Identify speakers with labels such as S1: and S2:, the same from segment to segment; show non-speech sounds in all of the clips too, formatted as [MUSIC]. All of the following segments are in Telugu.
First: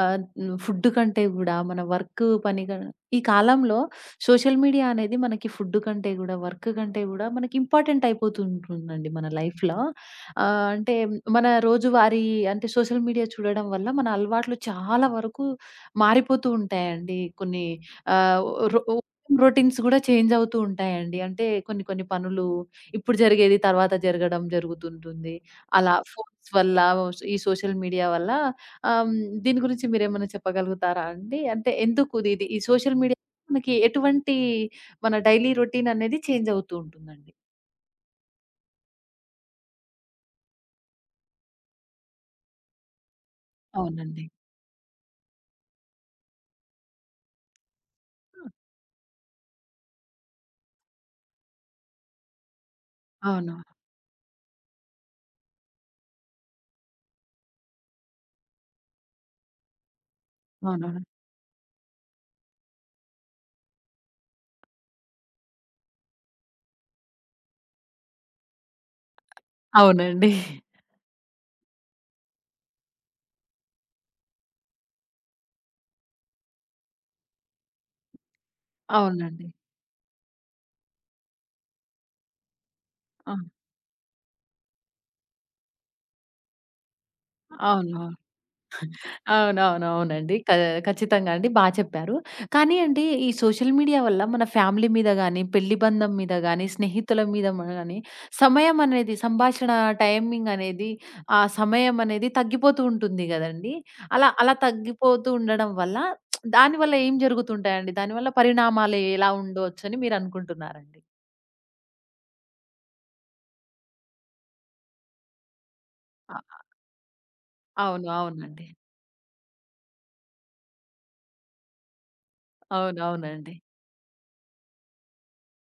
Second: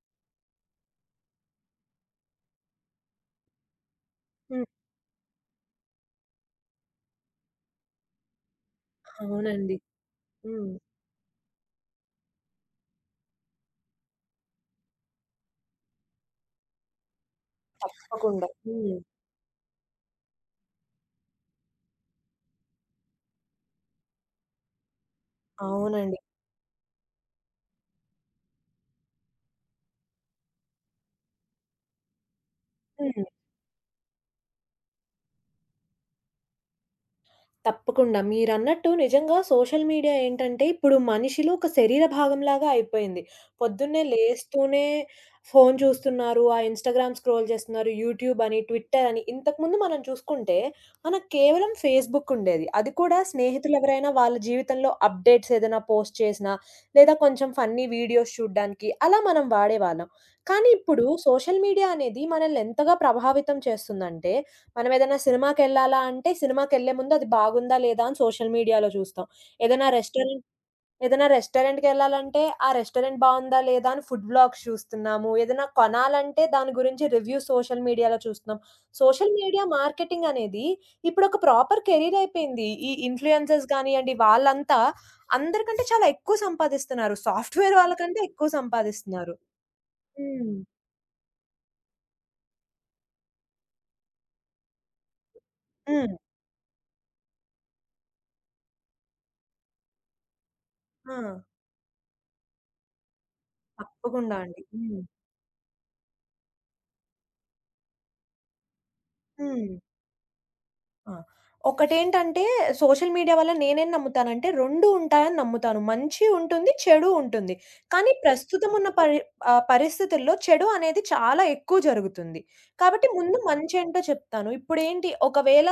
S1: ఆహ్, హ్మ్. ఫుడ్ కంటే గూడా మన వర్క్ పని గా ఈ కాలంలో సోషల్
S2: హ్మ్.
S1: మీడియా అనేది మనకి ఫుడ్ కంటే గూడా, వర్క్ కంటే గూడా మనకి ఇంపార్టెంట్ అయిపోతూ ఉంటుందండి మన
S2: అవునండి.
S1: లైఫ్‌లో.
S2: హ్మ్.
S1: అంటే మన రోజువారీ అంటే సోషల్ మీడియా చూడడం వల్ల మన అలవాట్లు చాలా వరకు మారిపోతూ ఉంటాయండి. కొన్ని ఆహ్,
S2: తప్పకుండా.
S1: రొ
S2: హ్మ్.
S1: రొటీన్స్ గూడా చేంజ్ అవుతూ ఉంటాయండి. అంటే కొన్ని కొన్ని పనులు ఇప్పుడు జరిగేది తర్వాత జరగడం జరుగుతుంటుంది. అలా
S2: అవునండి.
S1: ఫోన్స్ వల్ల, ఈ సోషల్ మీడియా వల్ల. ఆహ్, హ్మ్. దీని గురించి మీరేమన్నా చెప్పగలుగుతారా అండి? అంటే ఎందుకు ఇది ఇది- ఈ సోషల్ మీడియా
S2: హ్మ్.
S1: మనకి ఎటువంటి మన డైలీ రొటీన్ అనేది చేంజ్ అవుతూ ఉంటుందండి.
S2: తప్పకుండా. మీరన్నట్టు నిజంగా సోషల్ మీడియా ఏంటంటే, ఇప్పుడు మనిషిలో ఒక శరీర భాగంలాగా అయిపోయింది. పొద్దున్నే
S1: అవునండి.
S2: లేస్తూనే ఫోను చూస్తున్నారు. ఆ ఇన్‌స్టాగ్రామ్ స్క్రోల్ చేస్తున్నారు. యూట్యూబ్ అని, ట్విట్టర్ అని. ఇంతకుముందు మనం చూసుకుంటే, మనకు కేవలం ఫేస్‌బుక్ ఉండేది. అది కూడా
S1: అవును.
S2: స్నేహితులెవరైనా వాళ్ళ జీవితంలో అప్డేట్స్ ఏదైనా పోస్ట్ చేసినా, లేదా కొంచెం ఫన్నీ వీడియోస్ చూడ్డానికి అలా మనం వాడేవాళ్ళం. కానీ ఇప్పుడు
S1: అవునవును.
S2: సోషల్ మీడియా అనేది మనల్ని ఎంతగా ప్రభావితం చేస్తుందంటే, మనం ఏదైనా సినిమాకెళ్ళాలా అంటే సినిమాకెళ్ళే ముందు అది బాగుందా లేదా అని సోషల్ మీడియాలో చూస్తాం. ఏదైనా
S1: అవునండి.
S2: రెస్టారెంట్ ఏదైనా రెస్టారెంట్‌కెళ్ళాలంటే ఆ రెస్టారెంట్ బావుందా లేదా అని ఫుడ్ వ్లాగ్స్ చూస్తున్నాము. ఏదైనా కొనాలంటే దాని గురించి రివ్యూస్ సోషల్ మీడియాలో చూస్తున్నాం. సోషల్
S1: అవునండి.
S2: మీడియా మార్కెటింగ్ అనేది ఇప్పుడొక ప్రాపర్ కెరీర్ అయిపోయింది. ఈ
S1: ఆ!
S2: ఇన్‌ఫ్లుయెన్సర్స్ గానియండి వాళ్ళంతా అందరికంటే చాలా ఎక్కువ సంపాదిస్తున్నారు. సాఫ్ట్‌వేర్
S1: అవును.
S2: వాళ్ళకంటే ఎక్కువ సంపాదిస్తున్నారు.
S1: అవునవునవునండి.
S2: హ్మ్.
S1: ఖచ్చితంగా అండి. బా చెప్పారు. కానీ అండి ఈ సోషల్ మీడియా వల్ల మన ఫ్యామిలీ మీద గాని, పెళ్లి బంధం
S2: హ్మ్.
S1: మీద గాని, స్నేహితుల మీద గాని సమయం అనేది సంభాషణ టైమింగ్ అనేది,
S2: ఆ!
S1: ఆ సమయం అనేది తగ్గిపోతూ ఉంటుంది గదండీ! అలా
S2: తప్పకుండా
S1: అలా
S2: అండి. హ్మ్.
S1: తగ్గిపోతూ ఉండడం వల్ల దానివల్ల ఏం జరుగుతుంటాయండి? దానివల్ల పరిణామాలు ఎలా
S2: హ్మ్.
S1: ఉండొచ్చని మీరనుకుంటున్నారండి?
S2: ఆ! ఒకటేంటంటే సోషల్ మీడియా వల్ల నేనేం నమ్ముతానంటే 2 ఉంటాయని నమ్ముతాను. మంచి
S1: అ
S2: ఉంటుంది, చెడు ఉంటుంది.
S1: అవును.
S2: కానీ
S1: అవునండి.
S2: ప్రస్తుతం ఉన్న పరిస్థితుల్లో చెడు అనేది చాలా ఎక్కువ జరుగుతుంది. కాబట్టి ముందు
S1: అవునవునండి.
S2: మంచేంటో చెప్తాను. ఇప్పుడేంటి ఒకవేళ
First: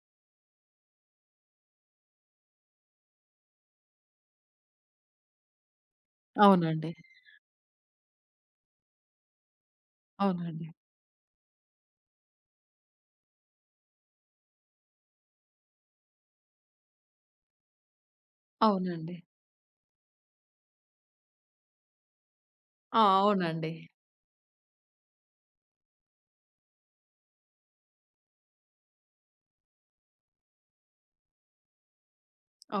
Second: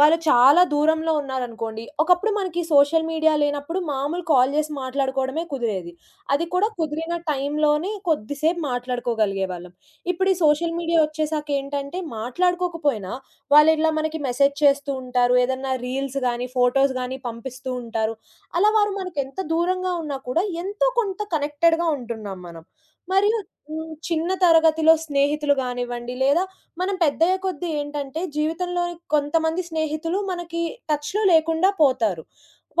S2: వాళ్ళు చాలా దూరంలో ఉన్నారనుకోండి, ఒకప్పుడు మనకి సోషల్ మీడియా లేనప్పుడు మామూలు కాల్ చేసి మాట్లాడుకోవడమే కుదిరేది. అది కూడా
S1: అవునండి.
S2: కుదిరిన టైంలోనే కొద్దిసేపు మాట్లాడుకోగలిగేవాళ్ళం. ఇప్పుడు ఈ
S1: అవునండి.
S2: సోషల్ మీడియా వచ్చేసాకేంటంటే మాట్లాడుకోకపోయినా వాళ్ళిట్లా మనకి మెసేజ్ చేస్తూ ఉంటారు. ఏదన్నా రీల్స్ గానీ, ఫోటోస్ గానీ పంపిస్తూ ఉంటారు. అలా
S1: అవునండి.
S2: వారు
S1: అవునండి.
S2: మనకెంత దూరంగా ఉన్నా కూడా ఎంతో కొంత కనెక్టెడ్‌గా ఉంటున్నాం మనం.
S1: ఆ!
S2: మరియు
S1: అవునండి.
S2: హ్మ్. చిన్న తరగతిలో స్నేహితులు గానివ్వండి, లేదా మనం పెద్దయ్యే కొద్దీ ఏంటంటే జీవితంలో కొంతమంది స్నేహితులు మనకి టచ్‌లో లేకుండా పోతారు.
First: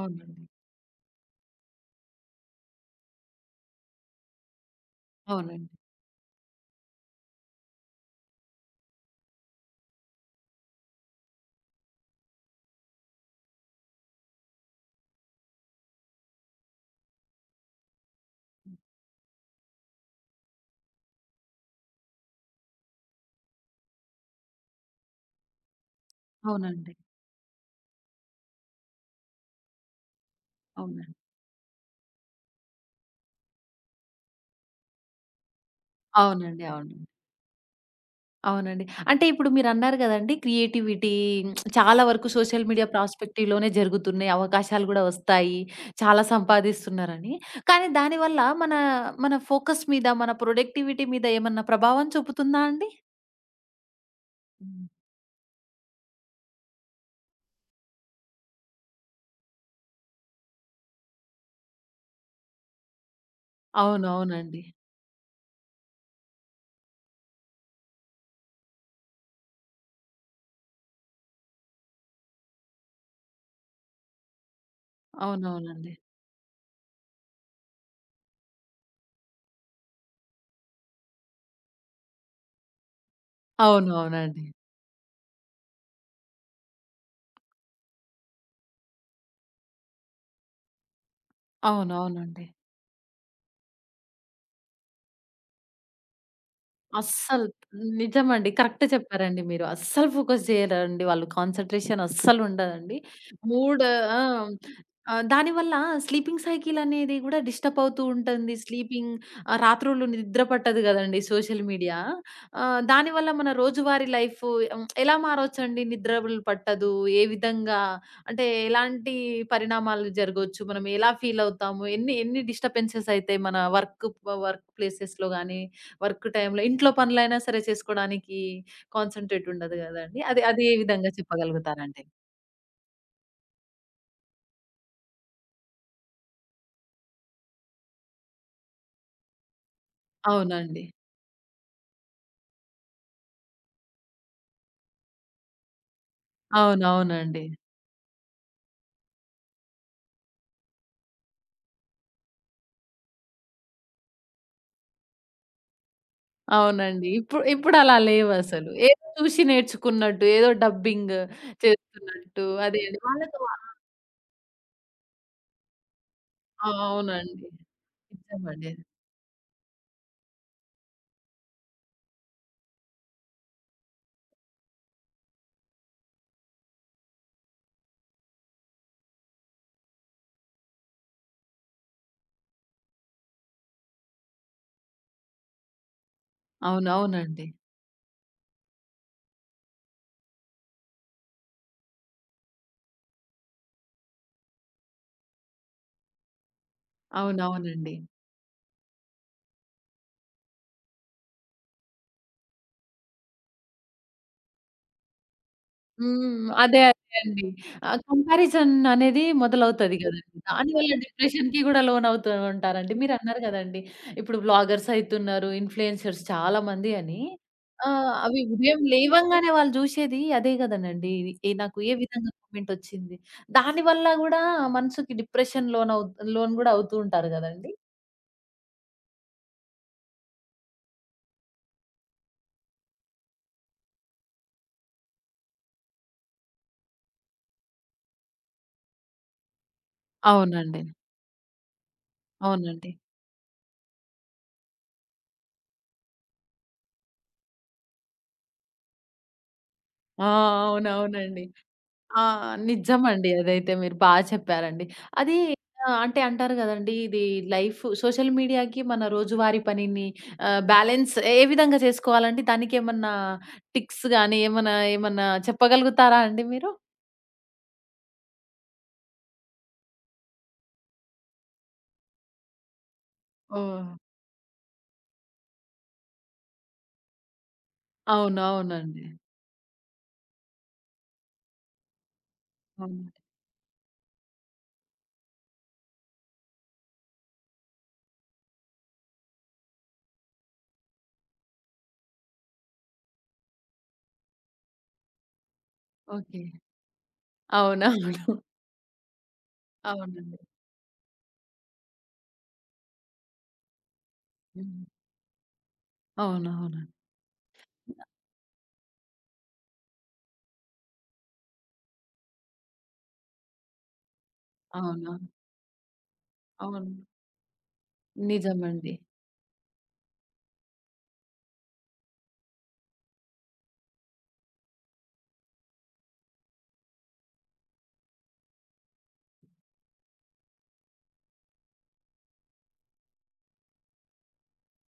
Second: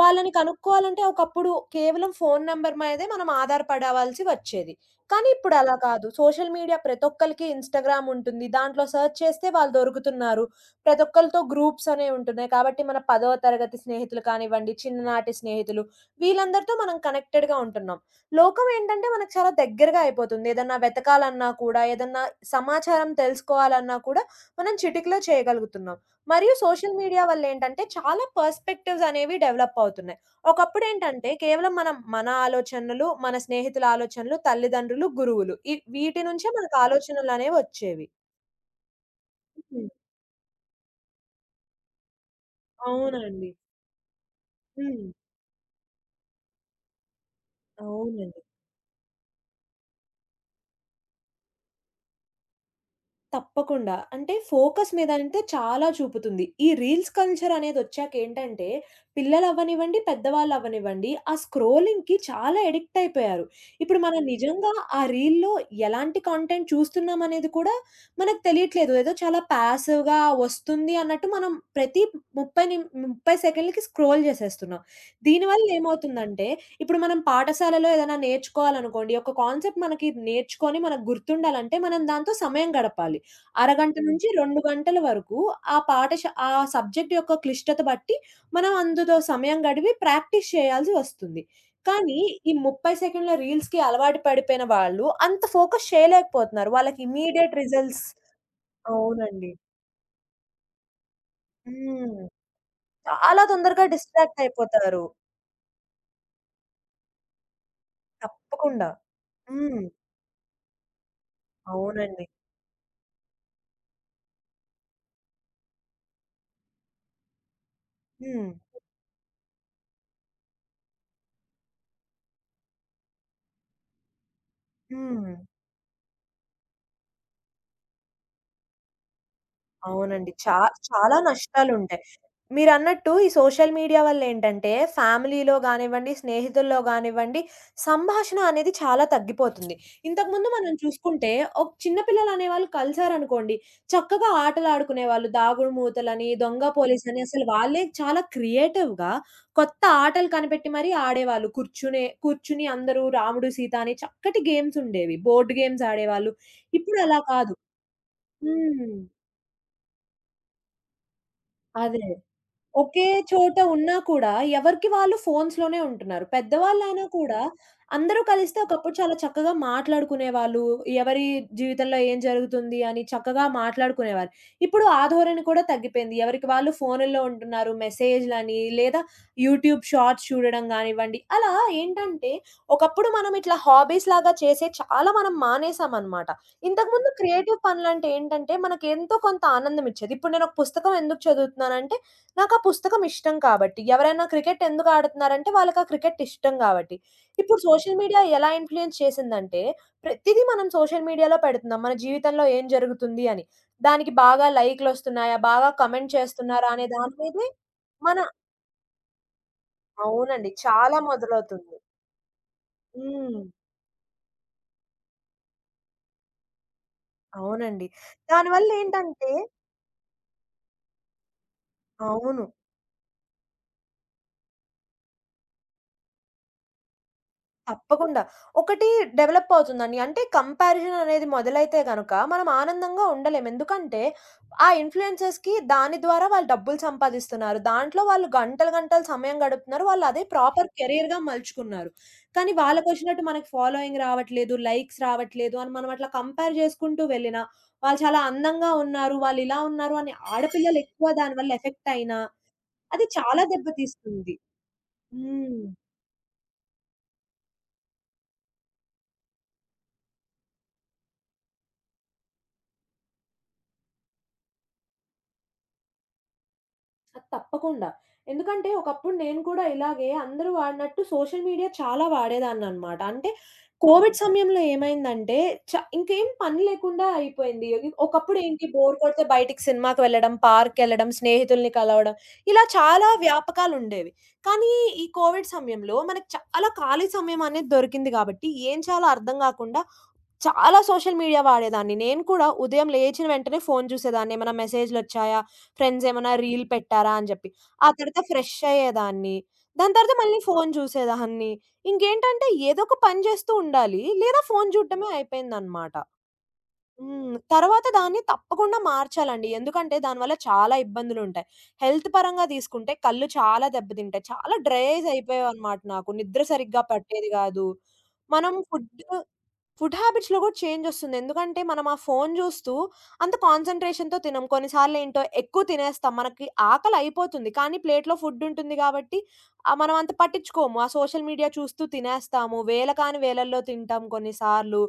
S2: వాళ్ళని కనుక్కోవాలంటే ఒకప్పుడు కేవలం ఫోను నంబర్ మీదే మనం ఆధారపడవలసి వచ్చేది. కానీ ఇప్పుడు
S1: అవునండి.
S2: అలా కాదు. సోషల్ మీడియా ప్రతి ఒక్కళ్ళకి ఇన్‌స్టాగ్రామ్ ఉంటుంది. దాంట్లో సెర్చ్ చేస్తే వాళ్ళు దొరుకుతున్నారు. ప్రతి ఒక్కళ్ళతో గ్రూప్స్ అనేవి ఉంటున్నాయి. కాబట్టి మన 10వ తరగతి స్నేహితులు కానివ్వండి, చిన్ననాటి స్నేహితులు వీళ్ళందరితో మనం కనెక్టెడ్‌గా ఉంటున్నాం. లోకం ఏంటంటే మనకు చాలా దగ్గరగా అయిపోతుంది. ఏదన్నా వెతకాలన్నా కూడా, ఏదన్నా సమాచారం తెలుసుకోవాలన్నా కూడా మనం చిటికలో చేయగలుగుతున్నాం. మరియు
S1: అవునండి.
S2: సోషల్ మీడియా వల్లేంటంటే చాలా పర్స్పెక్టివ్స్ అనేవి డెవలప్ అవుతున్నాయి.
S1: అవునండి.
S2: ఒకప్పుడేంటంటే కేవలం మనం మన ఆలోచనలు, మన స్నేహితుల ఆలోచనలు, తల్లిదండ్రులు, గురువులు. ఈ వీటి నుంచే
S1: అవునండి.
S2: మనకు
S1: అవునండి.
S2: ఆలోచనలనేవి వచ్చేవి.
S1: అవునండి. అంటే ఇప్పుడు
S2: హ్మ్.
S1: మీరన్నారు గదండీ! క్రియేటివిటీ చాలా వరకు సోషల్ మీడియా
S2: అవునండి.
S1: ప్రాస్పెక్టివ్‌లోనే జరుగుతున్నాయి. అవకాశాలు గూడా
S2: హ్మ్.
S1: వస్తాయి. చాలా సంపాదిస్తున్నారని. కానీ
S2: అవునండి.
S1: దానివల్ల మన, మన ఫోకస్ మీద, మన ప్రొడక్టివిటీ మీద ఏమన్నా ప్రభావం చూపుతుందా అండి?
S2: తప్పకుండా. అంటే
S1: హ్మ్.
S2: ఫోకస్ మీద అంటే చాలా చూపుతుంది. ఈ రీల్స్ కల్చర్ అనేదొచ్చాకేంటంటే పిల్లలవ్వనివ్వండి, పెద్దవాళ్ళవ్వనివ్వండి ఆ స్క్రోలింగ్‌కి చాలా అడిక్ట్ అయిపోయారు. ఇప్పుడు మనం
S1: అవునవునండి.
S2: నిజంగా ఆ రీల్‌లో ఎలాంటి కంటెంట్ చూస్తున్నామనేది కూడా మనకు తెలియట్లేదు. ఏదో చాలా పాసివ్‌గా వస్తుంది అన్నట్టు మనం ప్రతి 30 నిమ్ 30 సెకన్లకి స్క్రోల్ చేసేస్తున్నాం. దీనివల్ల
S1: అవునవునండి.
S2: ఏమవుతుందంటే ఇప్పుడు మనం పాఠశాలలో ఏదైనా నేర్చుకోవాలనుకోండి, ఒక కాన్సెప్ట్ మనకి నేర్చుకొని మనకు గుర్తుండాలంటే మనం దాంతో సమయం గడపాలి. అరగంట నుంచి
S1: అవునవునండి.
S2: 2 గంటల వరకు ఆ సబ్జెక్ట్ యొక్క క్లిష్టత బట్టి మనం అందులో సమయం గడిపి ప్రాక్టీస్ చేయాల్సి వస్తుంది. కానీ
S1: అవునవునండి.
S2: ఈ 30 సెకండ్ల రీల్స్‌కి అలవాటు పడిపోయిన వాళ్ళు అంత ఫోకస్ చేయలేకపోతున్నారు. వాళ్ళకి
S1: అస్సలు.
S2: ఇమ్మీడియేట్ రిజల్ట్స్
S1: నిజమండి. కరెక్ట్ చెప్పారండి
S2: అవునండి.
S1: మీరు. అస్సలు ఫోకస్ చేయరండి వాళ్ళు. కాన్సంట్రేషన్
S2: హ్మ్.
S1: అస్సలు ఉండదండి.
S2: చాలా
S1: మూడ్
S2: తొందరగా
S1: ఆ!
S2: డిస్ట్రాక్ట్ అయిపోతారు.
S1: దానివల్ల స్లీపింగ్ సైకిల్ అనేది గూడా డిస్టర్బ్ అవుతూ ఉంటుంది.
S2: తప్పకుండా. హ్మ్.
S1: రాత్రుళ్ళు నిద్ర పట్టదు గదండీ సోషల్ మీడియా.
S2: అవునండి.
S1: దానివల్ల మన రోజువారీ లైఫ్ హ్మ్, ఎలా మారొచ్చండి? నిద్రలు పట్టదు. ఏ విధంగా
S2: హ్మ్.
S1: అంటే ఎలాంటి పరిణామాలు జరగొచ్చు? మనం ఎలా ఫీల్ అవుతాము? ఎన్ని ఎన్ని డిస్టర్బెన్సెస్ అయితాయి మన వర్క్ వర్క్ ప్లేసెస్‌లో
S2: హ్మ్.
S1: గాని వర్క్ టైమ్‌లో ఇంట్లో పనులైనా సరే చేసుకోడానికి కాన్సంట్రేట్ ఉండదు గదండీ!
S2: అవునండి.
S1: అది
S2: చా
S1: అది ఏ విధంగా
S2: చాలా నష్టాలుంటాయి.
S1: చెప్పగలుగుతారండి?
S2: మీరన్నట్టు ఈ సోషల్ మీడియా వల్లేంటంటే, ఫ్యామిలీలో గానివ్వండి, స్నేహితుల్లో గానివ్వండి, సంభాషణ అనేది చాలా తగ్గిపోతుంది. ఇంతకుముందు మనం
S1: అవునండి.
S2: చూసుకుంటే, ఒక చిన్న పిల్లలనేవాళ్ళు కలిసారనుకోండి, చక్కగా ఆటలాడుకునేవాళ్ళు. దాగుడు మూతలని, దొంగ
S1: అవునవునండి.
S2: పోలీసని అసలు
S1: అవునండి.
S2: వాళ్ళే చాలా క్రియేటివ్‌గా కొత్త ఆటలు కనిపెట్టి మరీ ఆడేవాళ్ళు. కూర్చునే కూర్చుని అందరూ రాముడు, సీత అని చక్కటి గేమ్సుండేవి. బోర్డ్ గేమ్స్ ఆడేవాళ్ళు.
S1: అవునండి.
S2: ఇప్పుడలా
S1: ఇప్పుడు
S2: కాదు.
S1: లేవసలు.
S2: హ్మ్.
S1: ఏదో చూసి నేర్చుకున్నట్టు, ఏదో డబ్బింగ్
S2: అదే.
S1: చేస్తున్నట్టు అదే అండి.
S2: ఒకే
S1: వాళ్ళతో
S2: చోట ఉన్నా కూడా ఎవరికి వాళ్ళు ఫోన్స్‌లోనే ఉంటున్నారు.
S1: ఆ!
S2: పెద్దవాళ్ళైనా కూడా
S1: అవునండి.
S2: అందరూ కలిస్తే
S1: నిజమండి.
S2: ఒకప్పుడు చాలా చక్కగా మాట్లాడుకునేవాళ్ళు. ఎవరి జీవితంలో ఏం జరుగుతుంది అని చక్కగా మాట్లాడుకునేవారు. ఇప్పుడు ఆ ధోరణి కూడా తగ్గిపోయింది. ఎవరికి వాళ్ళు ఫోనుల్లో ఉంటున్నారు. మెసేజ్‌లని లేదా యూట్యూబ్ షార్ట్స్ చూడడం గానివ్వండి. అలా ఏంటంటే ఒకప్పుడు మనం ఇట్లా హాబీస్‌లాగా చేసే చాలా మనం మానేసామనమాట. ఇంతకుముందు
S1: అవునవునండి.
S2: క్రియేటివ్ పనులంటే ఏంటంటే మనకి ఎంతో కొంత ఆనందం ఇచ్చేది. ఇప్పుడు నేను ఒక పుస్తకం ఎందుకు చదువుతున్నానంటే నాకా పుస్తకం ఇష్టం కాబట్టి. ఎవరైనా క్రికెట్ ఎందుకు ఆడుతున్నారంటే వాళ్ళకా క్రికెట్ ఇష్టం గాబట్టి. ఇప్పుడు
S1: అవునవునండి.
S2: సోషల్ మీడియా ఎలా ఇన్‌ఫ్లూయెన్స్ చేసిందంటే, ప్రతిదీ మనం సోషల్ మీడియాలో పెడుతున్నాం. మన జీవితంలో ఏం జరుగుతుంది అని. దానికి బాగా లైకులొస్తున్నాయా? బాగా కమెంట్
S1: హ్మ్.
S2: చేస్తున్నారా?
S1: అదే.
S2: అనే దాని
S1: అదే అండి.
S2: మీదే
S1: ఆ
S2: మన
S1: కంపారిజన్ అనేది మొదలవుతది గదండీ.
S2: అవునండి.
S1: దానివల్ల
S2: చాలా
S1: డిప్రెషన్‌కి
S2: మొదలవుతుంది.
S1: గూడా లోనవుతూ ఉంటారండి.
S2: హ్మ్.
S1: మీరన్నారు గదండీ. ఇప్పుడు వ్లాగర్స్ అయితున్నారు, ఇన్‌ఫ్లుయెన్సర్స్ చాలా మంది అని.
S2: అవునండి.
S1: ఆ! అవి ఉదయం
S2: దానివల్లేంటంటే
S1: లేవంగానే వాళ్ళు జూశేది అదే గదనండి. నాకు ఏ విధంగా
S2: అవును.
S1: కామెంటొచ్చింది. దానివల్ల గూడా మనసుకి డిప్రెషన్ లోనవు లోను గూడా అవుతూ ఉంటారు గదండీ.
S2: తప్పకుండా. ఒకటి డెవలప్ అవుతుందండి. అంటే కంపారిజన్ అనేది మొదలైతే గనక మనం ఆనందంగా ఉండలేం. ఎందుకంటే ఆ ఇన్‌ఫ్లుయెన్సర్స్‌కి దాని ద్వారా వాళ్ళు డబ్బులు సంపాదిస్తున్నారు. దాంట్లో వాళ్ళు గంటలు, గంటలు సమయం గడుపుతున్నారు. వాళ్ళు అదే ప్రాపర్
S1: అవునండి.
S2: కెరియర్‌గా మలుచుకున్నారు. కానీ
S1: అవునండి.
S2: వాళ్ళకొచ్చినట్టు మనకు ఫాలోయింగ్ రావట్లేదు, లైక్స్ రావట్లేదు అని మనం అట్లా కంపేర్ చేసుకుంటూ వెళ్ళినా, వాళ్ళు చాలా అందంగా ఉన్నారు, వాళ్ళు ఇలా ఉన్నారు అని
S1: ఆ!
S2: ఆడపిల్లలు ఎక్కువ
S1: అవునవునండి.
S2: దానివల్ల ఎఫెక్ట్ అయినా
S1: ఆ!
S2: అది
S1: నిజమండి.
S2: చాలా
S1: అదైతే మీరు బా
S2: దెబ్బతీస్తుంది.
S1: చెప్పారండి. అది
S2: హ్మ్.
S1: అంటే అంటారు గదండీ! ఇది లైఫ్ సోషల్ మీడియాకి మన రోజువారీ పనిని బ్యాలెన్స్ ఏ విధంగా చేసుకోవాలండి? దానికేమన్నా టిక్స్ గాని, ఏమన్నా ఏమన్నా చెప్పగలుగుతారా అండి మీరు?
S2: ఆ! తప్పకుండా. ఎందుకంటే ఒకప్పుడు నేను కూడా ఇలాగే అందరూ వాడినట్టు సోషల్ మీడియా చాలా వాడేదాన్ననమాట. అంటే
S1: ఓహ్!
S2: కోవిడ్ సమయంలో ఏమైందంటే చ ఇంకేం పని లేకుండా అయిపోయింది. ఒకప్పుడు
S1: అవును.
S2: ఏంటి బోర్
S1: అవునండి.
S2: కొడితే బయటికి సినిమాకి వెళ్ళడం, పార్క్‌కెళ్ళడం, స్నేహితుల్ని కలవడం ఇలా చాలా
S1: అవునండి.
S2: వ్యాపకాలుండేవి. కానీ ఈ కోవిడ్ సమయంలో మనకు చాలా ఖాళీ సమయం అనేది దొరికింది కాబట్టి ఏం చేయాలో అర్థం గాకుండా చాలా సోషల్ మీడియా వాడేదాన్ని. నేను కూడా ఉదయం లేచిన వెంటనే ఫోను చూసేదాన్ని. ఏమైనా మెసేజ్‌లొచ్చాయా? ఫ్రెండ్స్ ఏమైనా
S1: ఓకే.
S2: రీల్ పెట్టారా? అని జెప్పి. ఆ తర్వాత
S1: అవునవును.
S2: ఫ్రెష్ అయ్యేదాన్ని. దాని తర్వాత మళ్ళీ
S1: అవునండి.
S2: ఫోను చూసేదాన్ని. ఇంకేంటంటే ఏదో ఒక పని జేస్తూ ఉండాలి. లేదా ఫోను
S1: హ్మ్.
S2: చూడడమే అయిపోయిందనమాట.
S1: అవునవునండి.
S2: హ్మ్. తర్వాత దాన్ని తప్పకుండా మార్చాలండి. ఎందుకంటే దానివల్ల చాలా ఇబ్బందులుంటాయి. హెల్త్ పరంగా తీసుకుంటే కళ్ళు చాలా దెబ్బతింటాయి. చాలా డ్రైజ్
S1: అవునా?
S2: అయిపోయేవనమాట నాకు. నిద్ర సరిగ్గా
S1: అవును.
S2: పట్టేది గాదు. మనం
S1: నిజమండి.
S2: ఫుడ్ హ్యాబిట్స్‌లో గూడా చేంజొస్తుంది. ఎందుకంటే, మనం ఆ ఫోను జూస్తూ అంత కాన్సంట్రేషన్‌తో తినం. కొన్నిసార్లేంటో ఎక్కువ తినేస్తాం. మనకి ఆకలయిపోతుంది. కానీ ప్లేట్‌లో ఫుడ్డుంటుంది గాబట్టి, మనం అంత పట్టించుకోము. ఆ సోషల్ మీడియా చూస్తూ తినేస్తాము. వేళ కాని వేళల్లో తింటాం కొన్నిసార్లు.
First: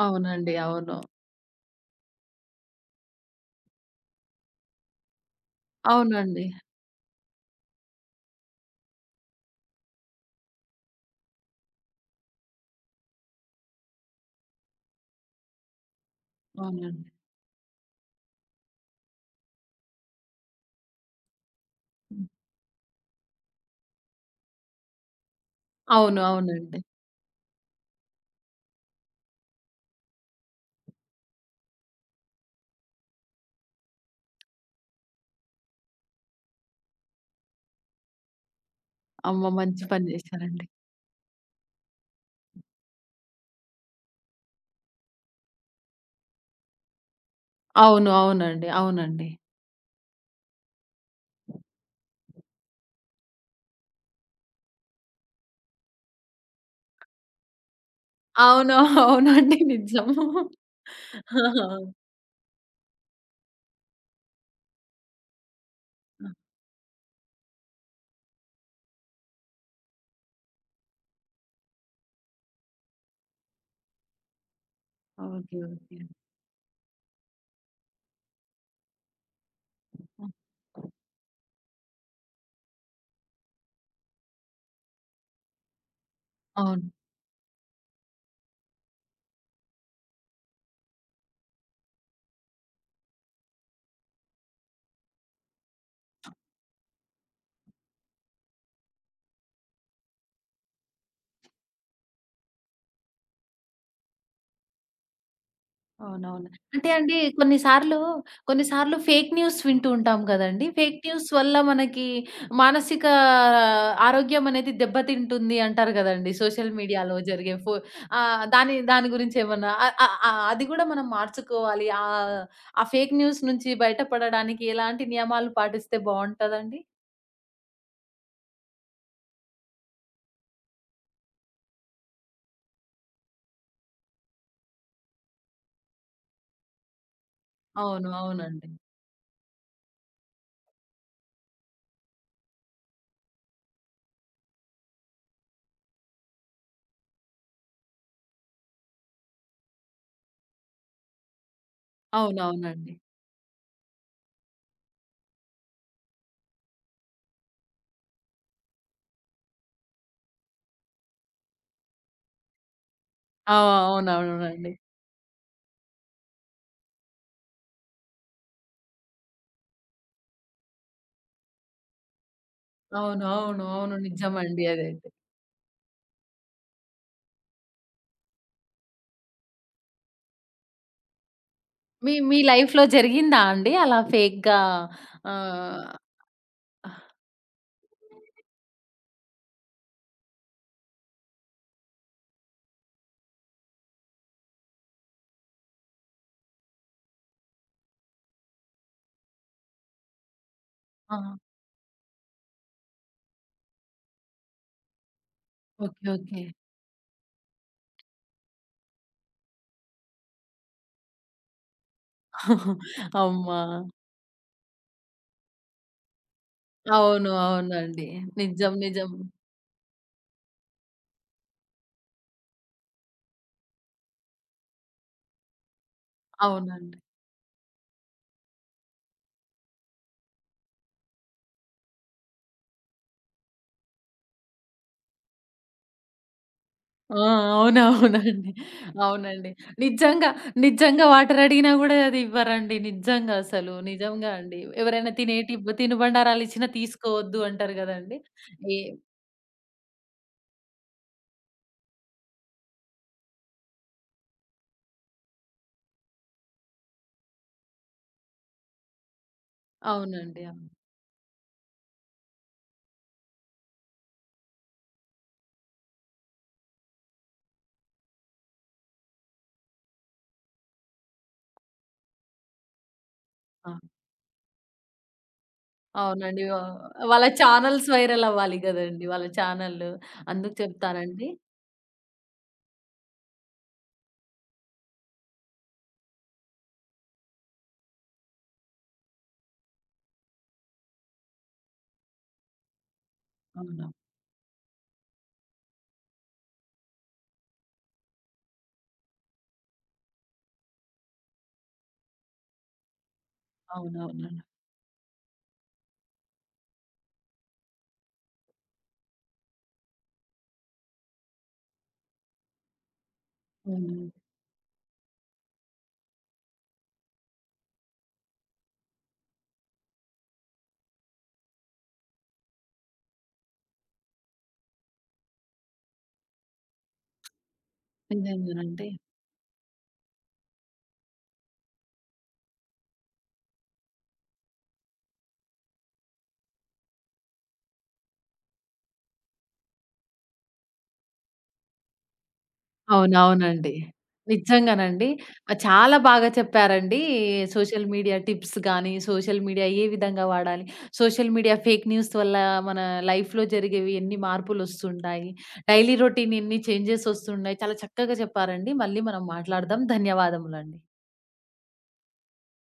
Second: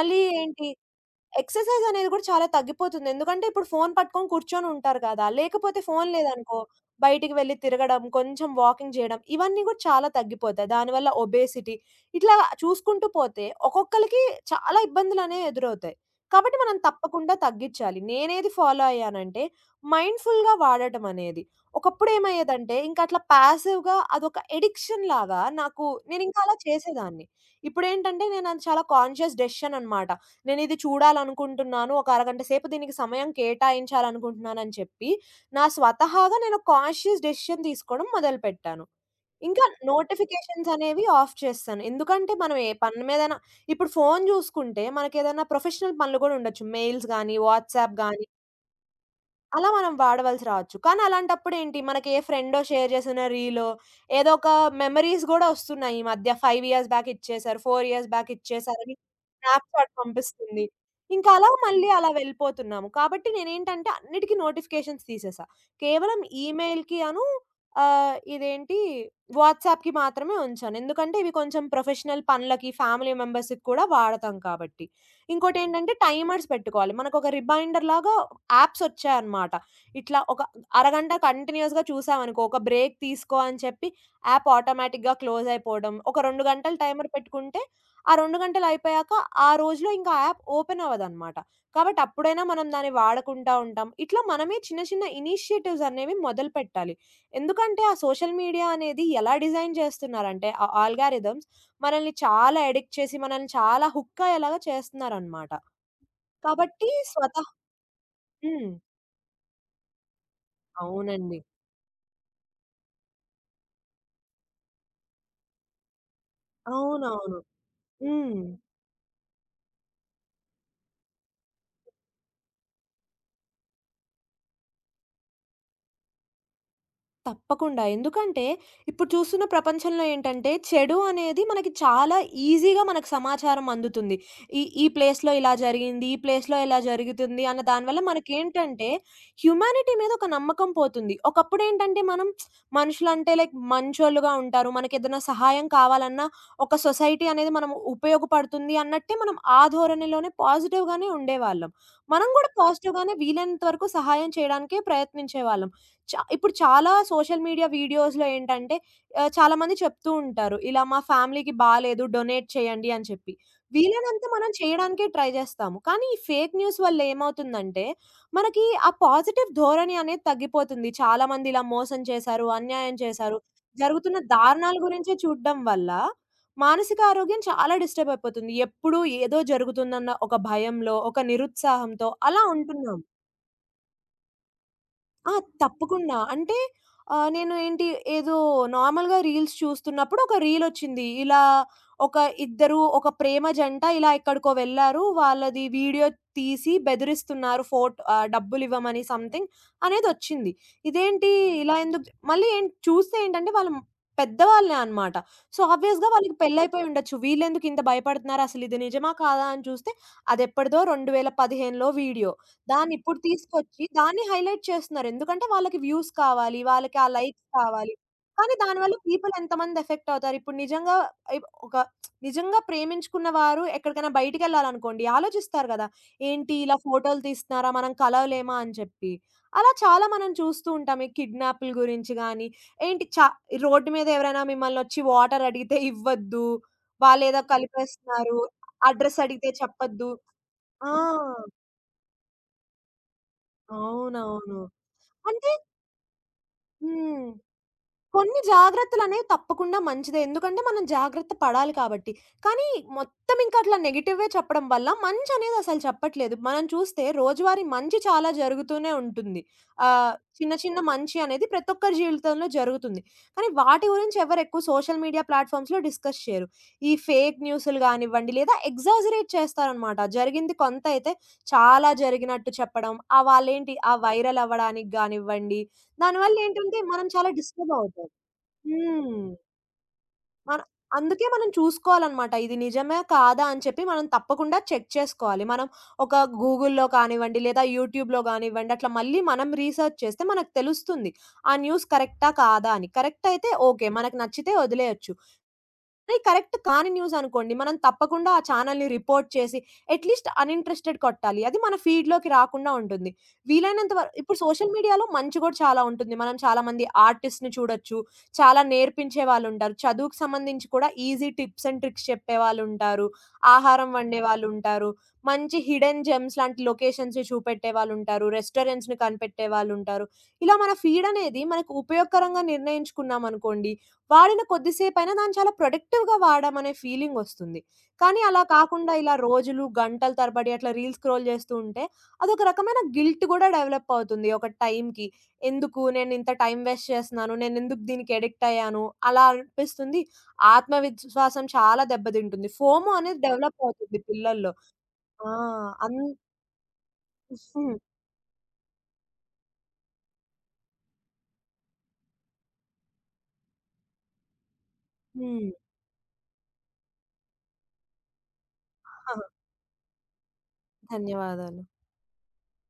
S2: మళ్ళీ
S1: అవునండి.
S2: ఏంటి
S1: అవును.
S2: ఎక్సర్సైజ్ అనేది కూడా చాలా తగ్గిపోతుంది. ఎందుకంటే ఇప్పుడు ఫోను పట్టుకొని కూర్చొని ఉంటారు కదా! లేకపోతే ఫోను
S1: అవునండి.
S2: లేదనుకో, బయటికి వెళ్లి తిరగడం, కొంచెం వాకింగ్ చేయడం, ఇవన్నీ కూడా చాలా తగ్గిపోతాయి. దానివల్ల ఒబేసిటీ ఇట్లా చూసుకుంటూ పోతే ఒక్కొక్కళ్ళకి చాలా ఇబ్బందులనేవి ఎదురవుతాయి. కాబట్టి మనం
S1: అవునండి.
S2: తప్పకుండా తగ్గిచ్చాలి. నేనేది ఫాలో అయ్యానంటే మైండ్‌ఫుల్‌గా వాడటం అనేది. ఒకప్పుడు
S1: హ్మ్.
S2: ఏమయ్యేదంటే ఇంక అట్లా పాసివ్‌గా అదొక అడిక్షన్ లాగా నాకు
S1: అవును.
S2: నేనింకా అలా
S1: అవునండి.
S2: చేసేదాన్ని. ఇప్పుడేంటంటే నేను అది చాలా కాన్షియస్ డెసిషన్ అనమాట. నేనిది చూడాలనుకుంటున్నాను. ఒక అరగంట సేపు దీనికి సమయం కేటాయించాలనుకుంటున్నానని చెప్పి, నా స్వతహాగా నేను కాన్షియస్ డెసిషన్ తీసుకోవడం మొదలుపెట్టాను.
S1: అమ్మ!
S2: ఇంకా
S1: మంచి పని జేశారండి.
S2: నోటిఫికేషన్స్ అనేవి ఆఫ్ చేస్తాను. ఎందుకంటే మనం ఏ పని మీదైనా ఇప్పుడు ఫోను జూసుకుంటే మనకేదైనా ప్రొఫెషనల్ పనులు గూడా ఉండొచ్చు. మెయిల్స్ గాని, వాట్సాప్
S1: అవును.
S2: గాని
S1: అవునండి. అవునండి.
S2: అలా మనం వాడవలసి రావచ్చు. కానీ అలాంటప్పుడేంటి మనకి ఏ ఫ్రెండో షేర్ చేసిన రీలో, ఏదో ఒక మెమరీస్ గూడా ఒస్తున్నాయి. ఈ మధ్య 5 ఇయర్స్ బ్యాక్ ఇచ్చేసారు, 4 ఇయర్స్ బ్యాక్
S1: అవును.
S2: ఇచ్చేసారని
S1: [LAUGHS] అవునండి.
S2: స్నాప్‌చాట్
S1: నిజం.
S2: పంపిస్తుంది. ఇంకా అలా మళ్ళీ
S1: ఆ!
S2: అలా వెళ్ళిపోతున్నాము. కాబట్టి నేనేంటంటే అన్నిటికి నోటిఫికేషన్స్ తీసేసా. కేవలం ఈమెయిల్‌కి అను ఆహ్, ఇదేంటి వాట్సాప్‌కి మాత్రమే ఉంచాను. ఎందుకంటే ఇవి కొంచెం ప్రొఫెషనల్ పనులకి, ఫ్యామిలీ మెంబర్స్‌కి కూడా వాడతాం కాబట్టి.
S1: ఓకే.
S2: ఇంకోటేంటంటే
S1: ఓకే.
S2: టైమర్స్ పెట్టుకోవాలి. మనకొక రిమైండర్‌లాగా యాప్స్ ఒచ్చాయన్నమాట. ఇట్లా
S1: ఆ!
S2: ఒక అరగంట కంటిన్యూయస్‌గా చూసామనుకో, ఒక బ్రేక్ తీసుకో అని చెప్పి యాప్ ఆటోమేటిక్‌గా క్లోజ్ అయిపోవడం. ఒక 2 గంటలు
S1: అవును.
S2: టైమర్ పెట్టుకుంటే, ఆ 2 గంటలు అయిపోయాక ఆ రోజులో ఇంకా యాప్ ఓపెన్ అవ్వదన్నమాట. కాబట్టి అప్పుడైనా మనం దాన్ని వాడకుండా ఉంటాం. ఇట్లా మనమే చిన్న చిన్న ఇనిషియేటివ్స్ అనేవి మొదలుపెట్టాలి. ఎందుకంటే ఆ సోషల్ మీడియా అనేది ఎలా డిజైన్ చేస్తున్నారంటే ఆ ఆల్గారిథమ్స్ మనల్ని చాలా ఎడిక్ట్ చేసి, మనల్ని చాలా హుక్ అయ్యేలాగా చేస్తున్నారనమాట.
S1: అవునవును. అంటే
S2: కాబట్టి
S1: అండి
S2: స్వతహా
S1: కొన్నిసార్లు,
S2: హ్మ్.
S1: కొన్నిసార్లు ఫేక్ న్యూస్ వింటూ ఉంటాం గదండీ. ఫేక్ న్యూస్
S2: అవునండి.
S1: వల్ల మనకి మానసిక ఆరోగ్యం అనేది దెబ్బతింటుంది అంటారు గదండీ. సోషల్ మీడియాలో
S2: అవునవును.
S1: జరిగే ఫో
S2: హ్మ్.
S1: ఆహ్, దాని దాని గురించి ఏమన్నా అ అ అ అది గూడా మనం మార్చుకోవాలి. ఆ ఫేక్ న్యూస్ నుంచి బయటపడడానికి ఎలాంటి నియమాలు పాటిస్తే బావుంటదండి?
S2: తప్పకుండా. ఎందుకంటే, ఇప్పుడు చూస్తున్న ప్రపంచంలో ఏంటంటే, చెడు అనేది మనకి చాలా ఈజీగా మనకు సమాచారం అందుతుంది. ఈ ఈ ప్లేస్‌లో ఇలా జరిగింది, ఈ ప్లేస్‌లో ఇలా జరుగుతుంది అన్న దానివల్ల
S1: అవును. అవునండి.
S2: మనకేంటంటే, హ్యుమానిటీ మీద ఒక నమ్మకం పోతుంది. ఒకప్పుడేంటంటే, మనం మనుషులంటే లైక్ మంచోళ్ళుగా ఉంటారు. మనకేదైనా సహాయం కావాలన్నా, ఒక సొసైటీ అనేది మనం ఉపయోగపడుతుంది అన్నట్టే మనం ఆ ధోరణిలోనే పాజిటివ్‌గానే ఉండేవాళ్ళం. మనం గూడా
S1: అవునవునండి.
S2: పాజిటివ్‌గానే వీలైనంత వరకు సహాయం చేయడానికే ప్రయత్నించేవాళ్ళం. ఇప్పుడు చాలా సోషల్ మీడియా వీడియోస్‌లో ఏంటంటే చాలామంది చెప్తూ ఉంటారు. ఇలా మా ఫ్యామిలీకి బాలేదు డొనేట్ చేయండి అని చెప్పి.
S1: ఆ!
S2: వీలైనంత మనం
S1: అవునవునండి.
S2: చేయడానికే ట్రై జేస్తాము. కానీ ఈ ఫేక్ న్యూస్ వల్ల ఏమవుతుందంటే, మనకి ఆ పాజిటివ్ ధోరణి అనేది తగ్గిపోతుంది. చాలామంది ఇలా మోసం చేశారు, అన్యాయం
S1: అవును.
S2: చేశారు,
S1: అవును. అవును.
S2: జరుగుతున్న
S1: నిజమండి
S2: దారుణాల
S1: అదైతే.
S2: గురించే చూడ్డం వల్ల మానసిక ఆరోగ్యం చాలా డిస్టర్బ్ అయిపోతుంది. ఎప్పుడూ ఏదో జరుగుతుందన్న ఒక భయంలో, ఒక నిరుత్సాహంతో
S1: మీ మీ
S2: అలా
S1: లైఫ్‌లో
S2: ఉంటున్నాం.
S1: జరిగిందా అండి?
S2: ఆ!
S1: ఆహ్,
S2: తప్పకుండా. అంటే నేను ఏంటి ఏదో నార్మల్‌గా రీల్స్ చూస్తున్నప్పుడు ఒక రీలొచ్చింది. ఇలా ఒక ఇద్దరు ఒక ప్రేమ జంట ఇలా ఎక్కడికో వెళ్లారు. వాళ్ళది వీడియో తీసి బెదిరిస్తున్నారు డబ్బులివ్వమని సంథింగ్ అనేదొచ్చింది.
S1: ఆ!
S2: ఇదేంటి ఇలా ఎందుకు మళ్ళీ ఏం చూస్తే ఏంటంటే వాళ్ళు పెద్దవాళ్ళే అన్నమాట. So,
S1: okay.
S2: ఆబ్వియస్‌గా వాళ్ళకి
S1: ఓకే.
S2: పెళ్లయిపోయి ఉండొచ్చు. వీళ్ళెందుకు ఇంత భయపడుతున్నారు అసలు ఇది నిజమా కాదా అని చూస్తే అదెప్పటిదో 2015లో వీడియో. దాన్నిప్పుడు
S1: అమ్మ!
S2: తీసుకొచ్చి దాన్ని హైలైట్ చేస్తున్నారు. ఎందుకంటే వాళ్ళకి వ్యూస్ కావాలి. వాళ్ళకి ఆ
S1: అవును.
S2: లైక్స్ కావాలి.
S1: అవునండి.
S2: కానీ
S1: నిజం.
S2: దానివల్ల
S1: నిజం.
S2: పీపుల్ ఎంతమంది ఎఫెక్ట్ అవుతారు. ఇప్పుడు నిజంగా ఇప్ ఒక నిజంగా ప్రేమించుకున్న వారు ఎక్కడికైనా బయటికెళ్ళాలనుకోండి ఆలోచిస్తారు గదా! ఏంటి ఇలా
S1: అవునండి.
S2: ఫోటోలు తీస్తున్నారా? మనం కలవలేమా అని చెప్పి. అలా చాలా మనం చూస్తూ ఉంటాం. ఈ కిడ్నాప్‌ల గురించి గానీ, ఏంటి చ రోడ్డు మీద ఎవరైనా మిమ్మల్నొచ్చి వాటర్ అడిగితే ఇవ్వద్దు.
S1: ఆ!
S2: వాళ్ళేదో కలిపేస్తున్నారు.
S1: అవునవునండి.
S2: అడ్రెస్ అడిగితే
S1: అవునండి.
S2: చెప్పొద్దు.
S1: నిజంగా,
S2: ఆ!
S1: నిజంగా వాటర్ అడిగినా గూడా అది ఇవ్వరండి. నిజంగా అసలు. నిజంగా
S2: అవునవును.
S1: అండి. ఎవరైనా
S2: అంటే
S1: తినేటి తినుబండారాలిచ్చినా
S2: హ్మ్.
S1: తీసుకోవద్దు అంటారు గదండీ!
S2: కొన్ని
S1: ఏ
S2: జాగ్రత్తలనేవి తప్పకుండా మంచిదే. ఎందుకంటే మనం జాగ్రత్త పడాలి కాబట్టి. కానీ మొత్తం ఇంక అట్లా నెగెటివే చెప్పడం వల్ల మంచనేది అసలు చెప్పట్లేదు. మనం చూస్తే రోజువారీ మంచి చాలా జరుగుతూనే ఉంటుంది.
S1: అవునండి.
S2: చిన్న
S1: అవును.
S2: చిన్న మంచి అనేది ప్రతి ఒక్కరి జీవితంలో జరుగుతుంది. కానీ వాటి గురించి ఎవరెక్కువ సోషల్ మీడియా ప్లాట్‌ఫామ్స్‌లో డిస్కస్ చేయరు. ఈ ఫేక్ న్యూసులు గానివ్వండి లేదా ఎగ్జాజరేట్ చేస్తారనమాట. జరిగింది కొంత అయితే చాలా జరిగినట్టు చెప్పడం. ఆ
S1: ఆ!
S2: వాళ్ళేంటి ఆ వైరల్ అవ్వడానికి గానివ్వండి దానివల్ల
S1: అవునండి.
S2: ఏంటంటే మనం
S1: వాళ్ళ
S2: చాలా డిస్టర్బ్
S1: ఛానెల్స్
S2: అవుతాం.
S1: వైరల్ అవ్వాలి గదండీ!
S2: హ్మ్.
S1: వాళ్ళ ఛానెల్లు. అందుకు
S2: మన అందుకే
S1: చెప్తానండి.
S2: మనం చూసుకోవాలనమాట. ఇది నిజమే కాదా అని చెప్పి మనం తప్పకుండా చెక్ చేసుకోవాలి. మనం ఒక గూగుల్‌లో కానివ్వండి, లేదా యూట్యూబ్‌లో గానివ్వండి, అట్లా మళ్ళీ మనం రీసెర్చ్ చేస్తే మనకు తెలుస్తుంది. ఆ న్యూస్ కరెక్టా? కాదా? అని. కరెక్ట్ అయితే
S1: అవును.
S2: ఓకే. మనకు నచ్చితే వదిలేయొచ్చు. అది కరెక్ట్ కాని న్యూస్ అనుకోండి. మనం తప్పకుండా ఆ ఛానల్‌ని రిపోర్ట్ చేసి అట్‌లీస్ట్ అన్‌ఇంట్రెస్టెడ్ కొట్టాలి. అది మన ఫీడ్‌లోకి రాకుండా ఉంటుంది. వీలైనంత వర ఇప్పుడు
S1: అవునవునండి.
S2: సోషల్ మీడియాలో మంచి కూడా చాలా ఉంటుంది. మనం చాలామంది ఆర్టిస్ట్‌ని చూడొచ్చు. చాలా నేర్పించే వాళ్ళుంటారు. చదువుకు సంబంధించి కూడా ఈజీ టిప్స్ అండ్ ట్రిక్స్ చెప్పేవాళ్ళుంటారు. ఆహారం
S1: హ్మ్.
S2: వండేవాళ్ళుంటారు. మంచి హిడెన్ జెమ్స్ లాంటి లొకేషన్స్‌ని చూపెట్టేవాళ్ళుంటారు. రెస్టారెంట్స్‌ని కనిపెట్టేవాళ్ళుంటారు. ఇలా మన ఫీడ్ అనేది మనకు ఉపయోగకరంగా నిర్ణయించుకున్నామనుకోండి వాడిన కొద్దిసేపైనా దాన్ని చాలా ప్రొడక్టివ్‌గా వాడామనే ఫీలింగొస్తుంది. కానీ అలా
S1: నిజంగానండి.
S2: కాకుండా ఇలా రోజులు, గంటల తరబడి అట్లా రీల్స్ స్క్రోల్ చేస్తూ ఉంటే అదొక రకమైన గిల్ట్ గూడా డెవలప్ అవుతుంది ఒక టైంకి. ఎందుకు నేనింత టైం వేస్ట్ చేస్తున్నాను, నేనెందుకు దీనికి అడిక్ట్ అయ్యాను అలా అనిపిస్తుంది. ఆత్మవిశ్వాసం చాలా దెబ్బతింటుంది. ఫోమో అనేది డెవలప్
S1: అవునవునండి.
S2: అవుతుంది పిల్లల్లో.
S1: నిజంగానండి.
S2: ఆ!
S1: చాలా
S2: అన్
S1: బాగా చెప్పారండి.
S2: హ్మ్. హ్మ్.
S1: సోషల్ మీడియా టిప్స్ గానీ, సోషల్ మీడియా ఏ విధంగా వాడాలి, సోషల్ మీడియా ఫేక్ న్యూస్ వల్ల మన లైఫ్‌లో జరిగేవి ఎన్ని మార్పులొస్తుంటాయి,
S2: [LAUGHS]
S1: డైలీ రొటీన్ ఎన్ని చేంజెస్ ఒస్తున్నాయి. చాలా చక్కగా చెప్పారండి. మళ్ళీ
S2: ఆ!
S1: మనం మాట్లాడదాం. ధన్యవాదములండి.
S2: ధన్యవాదాలు.